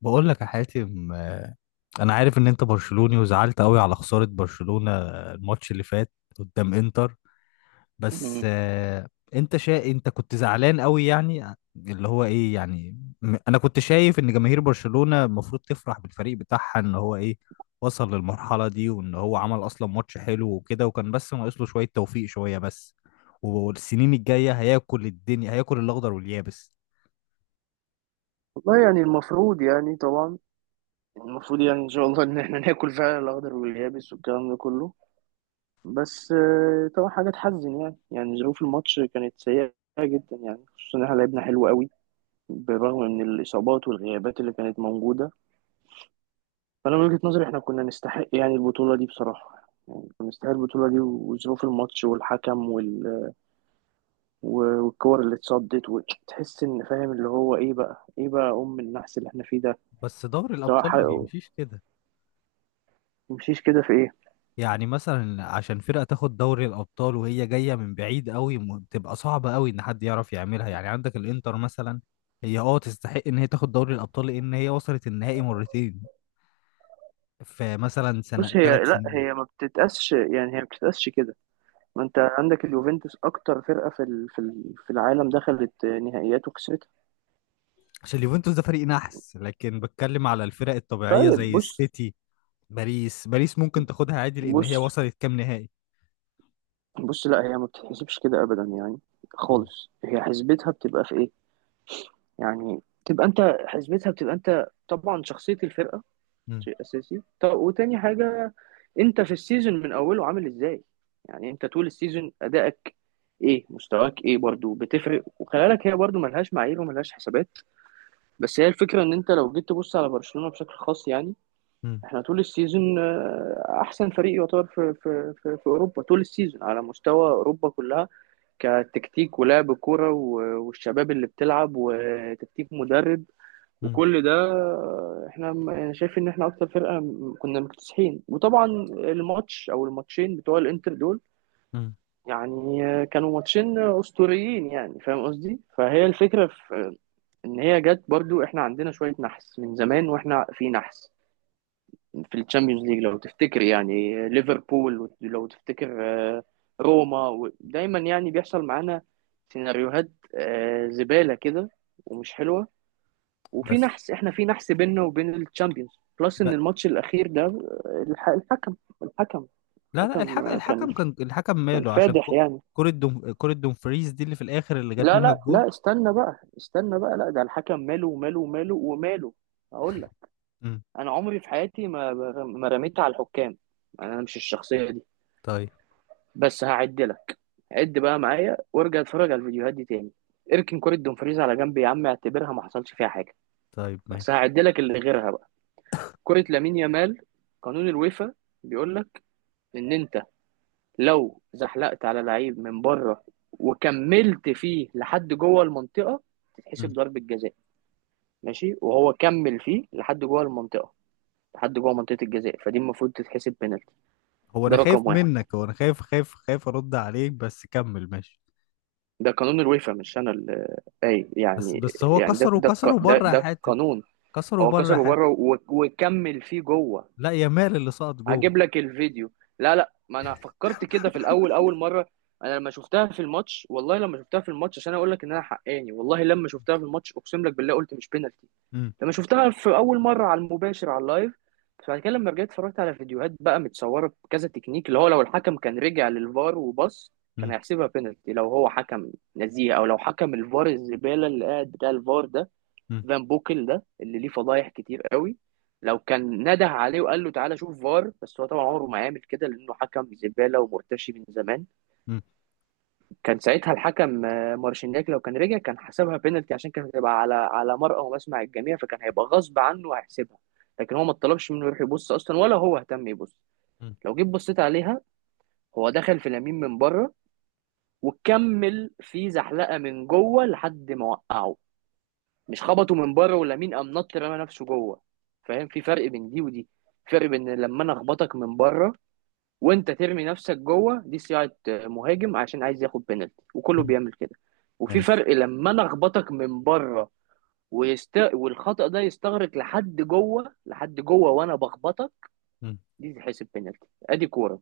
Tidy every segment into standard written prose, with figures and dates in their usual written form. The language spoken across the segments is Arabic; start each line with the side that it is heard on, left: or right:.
left: بقول لك يا حاتم، انا عارف ان انت برشلوني وزعلت قوي على خسارة برشلونة الماتش اللي فات قدام انتر. بس
right: مم.
left: آه، انت كنت زعلان قوي، يعني اللي هو ايه. يعني انا كنت شايف ان جماهير برشلونة المفروض تفرح بالفريق بتاعها، ان هو ايه، وصل للمرحلة دي، وان هو عمل اصلا ماتش حلو وكده، وكان بس ناقص له شوية توفيق، شوية بس، والسنين الجاية هياكل الدنيا، هياكل الاخضر واليابس.
right: والله يعني المفروض، يعني طبعا المفروض، يعني ان شاء الله ان احنا ناكل فعلا الاخضر واليابس والكلام ده كله. بس طبعا حاجه تحزن، يعني يعني ظروف الماتش كانت سيئه جدا، يعني خصوصا ان احنا لعبنا حلو قوي بالرغم من الاصابات والغيابات اللي كانت موجوده. فانا من وجهه نظري احنا كنا نستحق يعني البطوله دي بصراحه، يعني كنا نستحق البطوله دي. وظروف الماتش والحكم والكور اللي اتصدت، وتحس ان فاهم اللي هو ايه بقى، ايه بقى ام النحس اللي احنا فيه ده.
left: بس دوري
right: سواء
left: الابطال
right: حق...
left: ما بيمشيش كده.
right: تمشيش كده في ايه؟
left: يعني مثلا عشان فرقة تاخد دوري الأبطال وهي جاية من بعيد قوي، بتبقى صعبة قوي إن حد يعرف يعملها. يعني عندك الإنتر مثلا، هي اه تستحق إن هي تاخد دوري الأبطال لأن هي وصلت النهائي مرتين في مثلا سنة،
right: بص،
left: ثلاث
right: هي لا،
left: سنين.
right: هي ما بتتقاسش كده. ما انت عندك اليوفنتوس اكتر فرقه في العالم دخلت نهائيات وكسبتها.
left: عشان اليوفنتوس ده فريق نحس، لكن بتكلم على الفرق الطبيعية
right: طيب
left: زي
right: بص،
left: السيتي. باريس، باريس ممكن تاخدها عادي لأن
right: بص
left: هي وصلت كام نهائي.
right: بص لا هي ما بتتحسبش كده ابدا يعني
left: مم.
right: خالص. هي حسبتها بتبقى في ايه؟ يعني تبقى انت حسبتها بتبقى، انت طبعا شخصيه الفرقه شيء اساسي. طب وتاني حاجه، انت في السيزون من اوله عامل ازاي؟ يعني انت طول السيزون ادائك ايه، مستواك ايه، برضو بتفرق. وخلي بالك هي برضو ملهاش معايير وملهاش حسابات. بس هي الفكره، ان انت لو جيت تبص على برشلونه بشكل خاص، يعني
left: مم.
right: احنا طول السيزون احسن فريق يعتبر في اوروبا، طول السيزون على مستوى اوروبا كلها، كتكتيك ولعب كوره والشباب اللي بتلعب، وتكتيك مدرب.
left: مم.
right: وكل ده احنا، انا شايف ان احنا اكتر فرقه كنا مكتسحين. وطبعا الماتش او الماتشين بتوع الانتر دول،
left: مم.
right: يعني كانوا ماتشين اسطوريين، يعني فاهم قصدي. فهي الفكره، في ان هي جت. برضو احنا عندنا شويه نحس من زمان، واحنا في نحس في الشامبيونز ليج، لو تفتكر. يعني ليفربول لو تفتكر، آه، روما دايما يعني بيحصل معانا سيناريوهات زباله كده ومش حلوه. وفي
left: بس
right: نحس، احنا في نحس بيننا وبين الشامبيونز. بلس ان
left: ب-
right: الماتش الاخير ده الحكم. الحكم
left: لا لا،
right: الحكم
left: الحكم
right: كان
left: الحكم كان الحكم
right: كان
left: ماله عشان
right: فادح يعني.
left: كرة دومفريز دي اللي في الآخر اللي جت
right: لا
left: منها
right: لا
left: الجول.
right: لا استنى بقى، استنى بقى، لا ده الحكم ماله وماله وماله وماله. هقول لك،
left: امم.
right: انا عمري في حياتي ما ما رميت على الحكام، يعني انا مش الشخصيه دي.
left: طيب.
right: بس هعد لك، عد بقى معايا وارجع اتفرج على الفيديوهات دي تاني. اركن كرة دومفريز على جنب يا عم، اعتبرها ما حصلش فيها حاجه.
left: طيب
right: بس
left: ماشي.
right: هعد لك اللي غيرها بقى. كرة لامين يامال، قانون الويفا بيقول لك ان انت لو زحلقت على لعيب من بره وكملت فيه لحد جوه المنطقه، تتحسب
left: امم.
right: ضربه جزاء. ماشي؟ وهو كمل فيه لحد جوه المنطقه، لحد جوه منطقه الجزاء. فدي المفروض تتحسب بنالتي.
left: هو أنا
right: ده
left: خايف
right: رقم واحد،
left: منك، هو أنا خايف أرد عليك، بس كمل ماشي.
right: ده قانون الويفا، مش انا اللي، اي
left: بس
right: يعني،
left: بس هو
right: يعني ده
left: كسر،
right: ده
left: وكسر
right: الق- ده
left: وبره يا
right: ده
left: حاتم.
right: القانون.
left: كسر
right: هو
left: وبره يا
right: كسره
left: حاتم.
right: بره وكمل فيه جوه.
left: لا يا مال اللي سقط جوه.
right: هجيب لك الفيديو. لا لا، ما انا فكرت كده في الاول، اول مره انا لما شفتها في الماتش، والله لما شفتها في الماتش، عشان اقول لك ان انا حقاني، والله لما شفتها في الماتش اقسم لك بالله قلت مش بينالتي.
left: امم.
right: لما شفتها في اول مره على المباشر، على اللايف. فبعد كده لما رجعت اتفرجت على فيديوهات بقى متصوره بكذا تكنيك، اللي هو لو الحكم كان رجع للفار وبص كان
left: امم.
right: هيحسبها بينالتي، لو هو حكم نزيه، او لو حكم الفار الزباله اللي قاعد، بتاع الفار ده،
left: امم.
right: فان بوكل، ده اللي ليه فضايح كتير قوي، لو كان نده عليه وقال له تعالى شوف فار. بس هو طبعا عمره ما هيعمل كده، لانه حكم زباله ومرتشي من زمان.
left: امم.
right: كان ساعتها الحكم مارشينياك لو كان رجع كان حسبها بينالتي، عشان كانت هتبقى على على مرأى ومسمع الجميع، فكان هيبقى غصب عنه وهيحسبها. لكن هو ما طلبش منه يروح يبص اصلا، ولا هو اهتم يبص.
left: امم.
right: لو جيت بصيت عليها، هو دخل في لامين من بره وكمل في زحلقه من جوه لحد ما وقعه. مش خبطه من بره ولامين قام نط رمى نفسه جوه. فاهم؟ في فرق بين دي ودي. فرق بين لما انا اخبطك من بره وانت ترمي نفسك جوه، دي صياعه مهاجم عشان عايز ياخد بينالتي وكله
left: امم.
right: بيعمل كده. وفي
left: ماشي.
right: فرق لما انا اخبطك من بره والخطأ ده يستغرق لحد جوه، لحد جوه وانا بخبطك،
left: امم.
right: دي تحسب بينالتي. ادي كوره.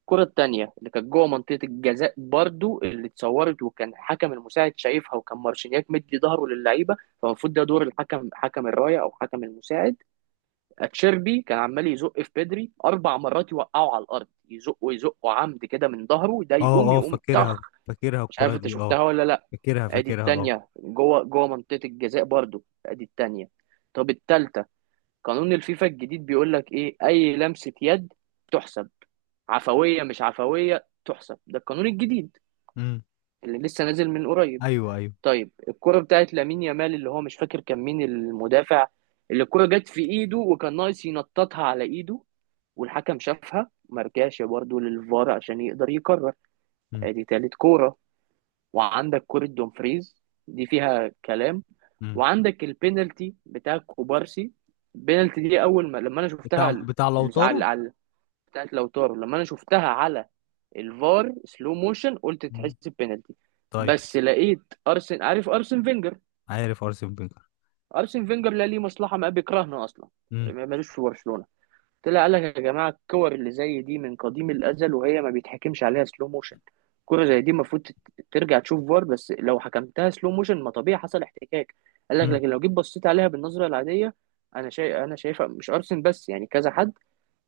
right: الكوره التانية اللي كانت جوه منطقه الجزاء برضو، اللي اتصورت وكان حكم المساعد شايفها، وكان مارشينياك مدي ظهره للعيبه، فالمفروض ده دور الحكم، حكم الرايه او حكم المساعد. اتشيربي كان عمال يزق في بدري 4 مرات، يوقعه على الارض، يزقه يزقه عمد كده من ظهره، ده يقوم
left: اه اه،
right: يقوم
left: فاكرها،
right: طخ.
left: فاكرها
right: مش
left: الكرة
right: عارف انت
left: دي اه.
right: شفتها ولا لا.
left: فاكرها
right: ادي
left: فاكرها اه.
right: التانية، جوه جوه منطقة الجزاء برضو، ادي التانية. طب التالتة، قانون الفيفا الجديد بيقول لك ايه؟ اي لمسة يد تحسب، عفوية مش عفوية تحسب، ده القانون الجديد
left: امم.
right: اللي لسه نازل من قريب.
left: ايوه ايوه.
right: طيب الكرة بتاعت لامين يامال، اللي هو مش فاكر كان مين المدافع اللي الكرة جت في ايده، وكان ناقص ينططها على ايده، والحكم شافها ما رجعش برضه للفار عشان يقدر يقرر.
left: امم.
right: ادي تالت كوره. وعندك كوره دومفريز، دي فيها كلام.
left: امم.
right: وعندك البينالتي بتاع كوبارسي. البينالتي دي اول ما لما انا
left: بتاع
right: شفتها
left: بتاع لوتارو.
right: على على بتاعت لوتارو، لما انا شفتها على الفار سلو موشن، قلت تحس بينالتي.
left: طيب.
right: بس لقيت ارسن، عارف ارسن فينجر؟
left: عارف ارسن فينجر.
right: ارسن فينجر لا ليه مصلحه، ما بيكرهنا اصلا،
left: امم.
right: ملوش في برشلونه. طلع قال لك يا جماعه الكور اللي زي دي من قديم الازل وهي ما بيتحكمش عليها سلو موشن. كرة زي دي المفروض ترجع تشوف فار. بس لو حكمتها سلو موشن ما، طبيعي حصل احتكاك. قال لك
left: امم.
right: لكن لو جيت بصيت عليها بالنظره العاديه، انا شايف، انا شايفها مش ارسن بس يعني كذا حد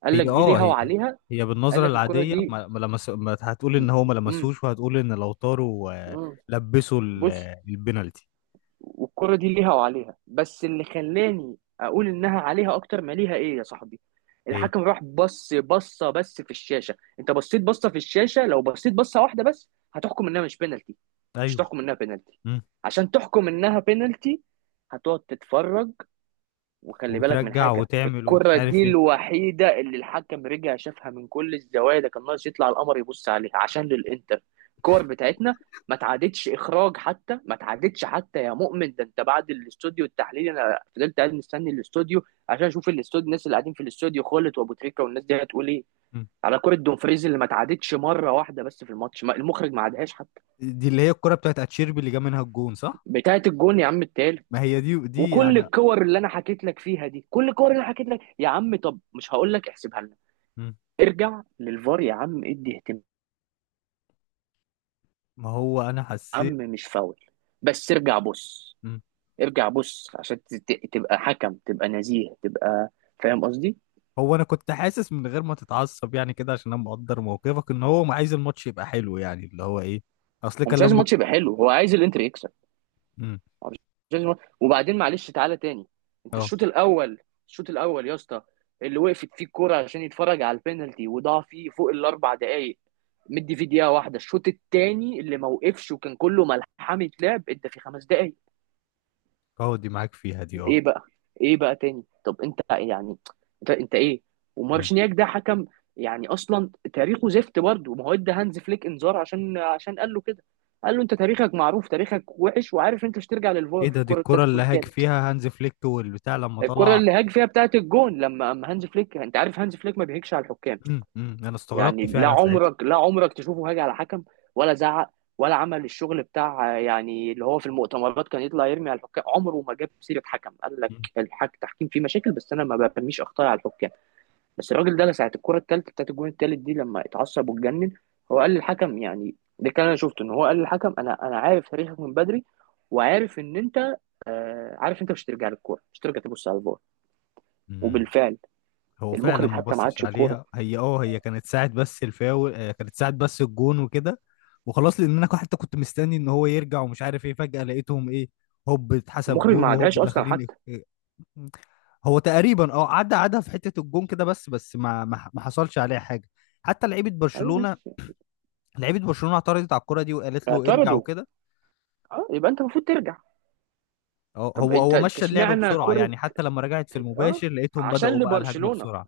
right: قال لك
left: هي
right: دي
left: اه،
right: ليها
left: هي
right: وعليها.
left: هي
right: قال
left: بالنظره
right: لك الكرة
left: العاديه
right: دي
left: ما لمس. ما هتقول
right: م-
left: ان هو ما
right: م-
left: لمسوش، وهتقول ان لو طاروا
right: م-
left: لبسوا
right: بص.
left: البنالتي.
right: والكرة دي ليها وعليها. بس اللي خلاني اقول انها عليها اكتر ما ليها ايه يا صاحبي؟
left: ايه.
right: الحكم راح بص بصه بس في الشاشه. انت بصيت بصه في الشاشه، لو بصيت بصه واحده بس هتحكم انها مش بينالتي، مش
left: ايوه.
right: تحكم انها بينالتي.
left: امم.
right: عشان تحكم انها بينالتي هتقعد تتفرج. وخلي بالك من
left: وترجع
right: حاجة،
left: وتعمل ومش
right: الكرة دي
left: عارف ايه.
right: الوحيدة اللي الحكم رجع شافها من كل الزوايا، ده كان ناقص يطلع القمر يبص عليها، عشان للإنتر. الكور بتاعتنا ما تعادتش إخراج حتى، ما تعادتش حتى يا مؤمن. ده أنت بعد الاستوديو التحليلي أنا فضلت قاعد مستني الاستوديو عشان أشوف الاستوديو، الناس اللي قاعدين في الاستوديو، خالد وأبو تريكة والناس دي، هتقول إيه
left: مم.
right: على كرة دومفريز؟ اللي ما تعادتش مرة واحدة بس في الماتش، المخرج ما عادهاش حتى.
left: دي اللي هي الكره بتاعت اتشيربي اللي جاب منها الجون، صح؟
right: بتاعت الجون يا عم،
left: ما
right: التالت.
left: هي دي
right: وكل
left: يعني.
right: الكور اللي انا حكيت لك فيها دي، كل الكور اللي انا حكيت لك يا عم، طب مش هقول لك احسبها لنا،
left: مم.
right: ارجع للفار يا عم، ادي اهتمام.
left: ما هو انا
right: يا عم
left: حسيت.
right: مش فاول، بس ارجع بص،
left: مم.
right: ارجع بص عشان تبقى حكم، تبقى نزيه، تبقى فاهم قصدي.
left: هو انا كنت حاسس من غير ما تتعصب يعني كده، عشان انا مقدر موقفك ان هو عايز الماتش يبقى حلو، يعني اللي هو ايه. اصل
right: هو
left: كان
right: مش عايز
left: لما.
right: الماتش يبقى حلو، هو عايز الانتر يكسب.
left: مم.
right: جيمس مارتن. وبعدين معلش تعالى تاني، انت
left: اه
right: الشوط الاول، الشوط الاول يا اسطى اللي وقفت فيه الكوره عشان يتفرج على البينالتي وضاع فيه فوق الـ4 دقائق، مدي فيه دقيقه واحده. الشوط التاني اللي ما وقفش وكان كله ملحمه لعب، انت في 5 دقائق
left: اه، دي معاك فيها دي اه.
right: ايه بقى، ايه بقى تاني؟ طب انت يعني، انت ايه؟
left: مم.
right: ومارشنياك ده حكم، يعني اصلا تاريخه زفت برضه. ما هو ادى هانز فليك انذار عشان، عشان قال له كده، قال له انت تاريخك معروف، تاريخك وحش، وعارف انت مش ترجع
left: ايه
right: للفار في
left: ده، دي
right: الكوره
left: الكرة
right: بتاعت الجون
left: اللي هاج
right: التالت.
left: فيها هانز فليك والبتاع لما
right: الكرة
left: طلع.
right: اللي هاج فيها بتاعت الجون، لما اما هانز فليك، انت عارف هانز فليك ما بيهجش على الحكام،
left: مم. مم. انا استغربت
right: يعني لا
left: فعلا ساعتها.
right: عمرك، لا عمرك تشوفه هاج على حكم ولا زعق ولا عمل الشغل بتاع، يعني اللي هو في المؤتمرات كان يطلع يرمي على الحكام. عمره ما جاب سيرة حكم، قال لك
left: مم.
right: الحك التحكيم فيه مشاكل بس انا ما برميش اخطاء على الحكام. بس الراجل ده ساعة الكرة الثالثة بتاعت الجون الثالث دي لما اتعصب واتجنن، هو قال للحكم، يعني ده كان، انا شفته ان هو قال للحكم، انا انا عارف تاريخك من بدري، وعارف ان انت عارف انت مش هترجع للكوره، مش هترجع تبص على الفار.
left: مم.
right: وبالفعل،
left: هو فعلا
right: المخرج
left: ما
right: حتى ما
left: بصش
right: عادش الكوره،
left: عليها، هي اه، هي كانت ساعة بس الفاول كانت ساعة بس الجون وكده وخلاص، لان انا حتى كنت مستني ان هو يرجع ومش عارف ايه، فجأة لقيتهم ايه، هوب اتحسب
right: المخرج
left: جون
right: ما
left: وهوب
right: عادهاش اصلا
left: داخلين إيه.
right: حتى.
left: إيه. هو تقريبا اه عدى، عدى في حتة الجون كده، بس بس ما ما ما حصلش عليها حاجة حتى. لعيبة برشلونة،
right: معلش،
left: لعيبه برشلونه اعترضت على الكره دي وقالت له ارجع
right: اعترضوا.
left: وكده.
right: اه يبقى انت المفروض ترجع.
left: هو
right: طب
left: هو
right: انت،
left: هو
right: انت
left: مشى اللعب
right: اشمعنى
left: بسرعه
right: كره؟
left: يعني، حتى لما رجعت في
right: اه،
left: المباشر لقيتهم
right: عشان
left: بداوا بقى الهجمه
right: لبرشلونه،
left: بسرعه.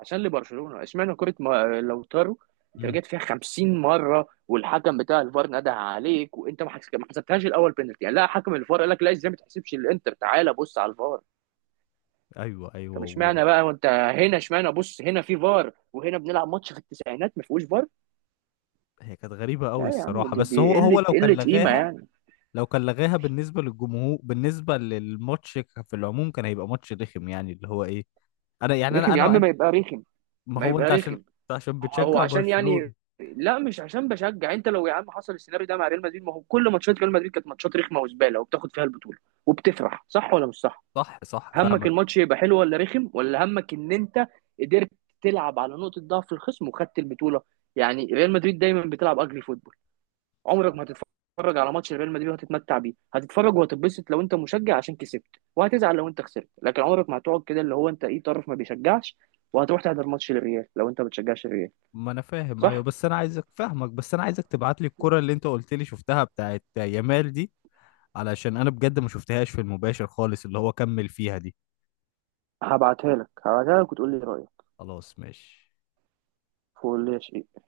right: عشان لبرشلونه اشمعنى كره ما... لو طاروا، انت
left: امم.
right: رجعت فيها 50 مره والحكم بتاع الفار نده عليك، وانت ما حس- ما حسبتهاش الاول بينالتي، يعني لا، حكم الفار قال لك لا، ازاي ما تحسبش؟ الانتر تعالى بص على الفار.
left: ايوه ايوه.
right: طب
left: هو
right: اشمعنى بقى؟ وانت هنا اشمعنى بص، هنا في فار وهنا بنلعب ماتش في التسعينات ما فيهوش فار؟
left: هي كانت غريبه قوي
right: لا يا عم،
left: الصراحه،
right: دي
left: بس هو
right: دي
left: هو
right: قله
left: لو كان
right: قله قيمه
left: لغاها،
right: يعني.
left: لو كان لغاها بالنسبه للجمهور، بالنسبه للماتش، في العموم كان هيبقى ماتش رخم، يعني اللي هو ايه. انا يعني انا
right: رخم يا عم،
left: انا
right: ما يبقى رخم،
left: ما
right: ما
left: هو
right: يبقى
left: انت، عشان
right: رخم.
left: أنت عشان
right: هو هو
left: بتشجع
right: عشان
left: برشلونه.
right: يعني، لا مش عشان بشجع. انت لو يا عم حصل السيناريو ده مع ريال مدريد، ما هو كل ماتشات ريال مدريد كانت ماتشات رخمه وزباله وبتاخد فيها البطوله وبتفرح، صح ولا مش صح؟
left: صح صح،
right: همك
left: فاهمك.
right: الماتش يبقى حلو ولا رخم، ولا همك ان انت قدرت تلعب على نقطه ضعف الخصم وخدت البطوله؟ يعني ريال مدريد دايما بتلعب اجري فوتبول، عمرك ما هتتفرج على ماتش ريال مدريد وهتتمتع بيه. هتتفرج وهتتبسط لو انت مشجع، عشان كسبت، وهتزعل لو انت خسرت. لكن عمرك ما هتقعد كده اللي هو انت ايه، طرف ما بيشجعش، وهتروح تحضر ماتش الريال لو انت ما بتشجعش الريال.
left: ما انا فاهم، ايوه،
right: صح.
left: بس انا عايزك تبعت لي الكره اللي انت قلت لي شفتها بتاعت يامال دي، علشان انا بجد ما شفتهاش في المباشر خالص، اللي هو كمل فيها دي.
right: هبعتها لك، هبعتها لك وتقول لي رايك،
left: خلاص ماشي.
right: وقول لي يا شيخ.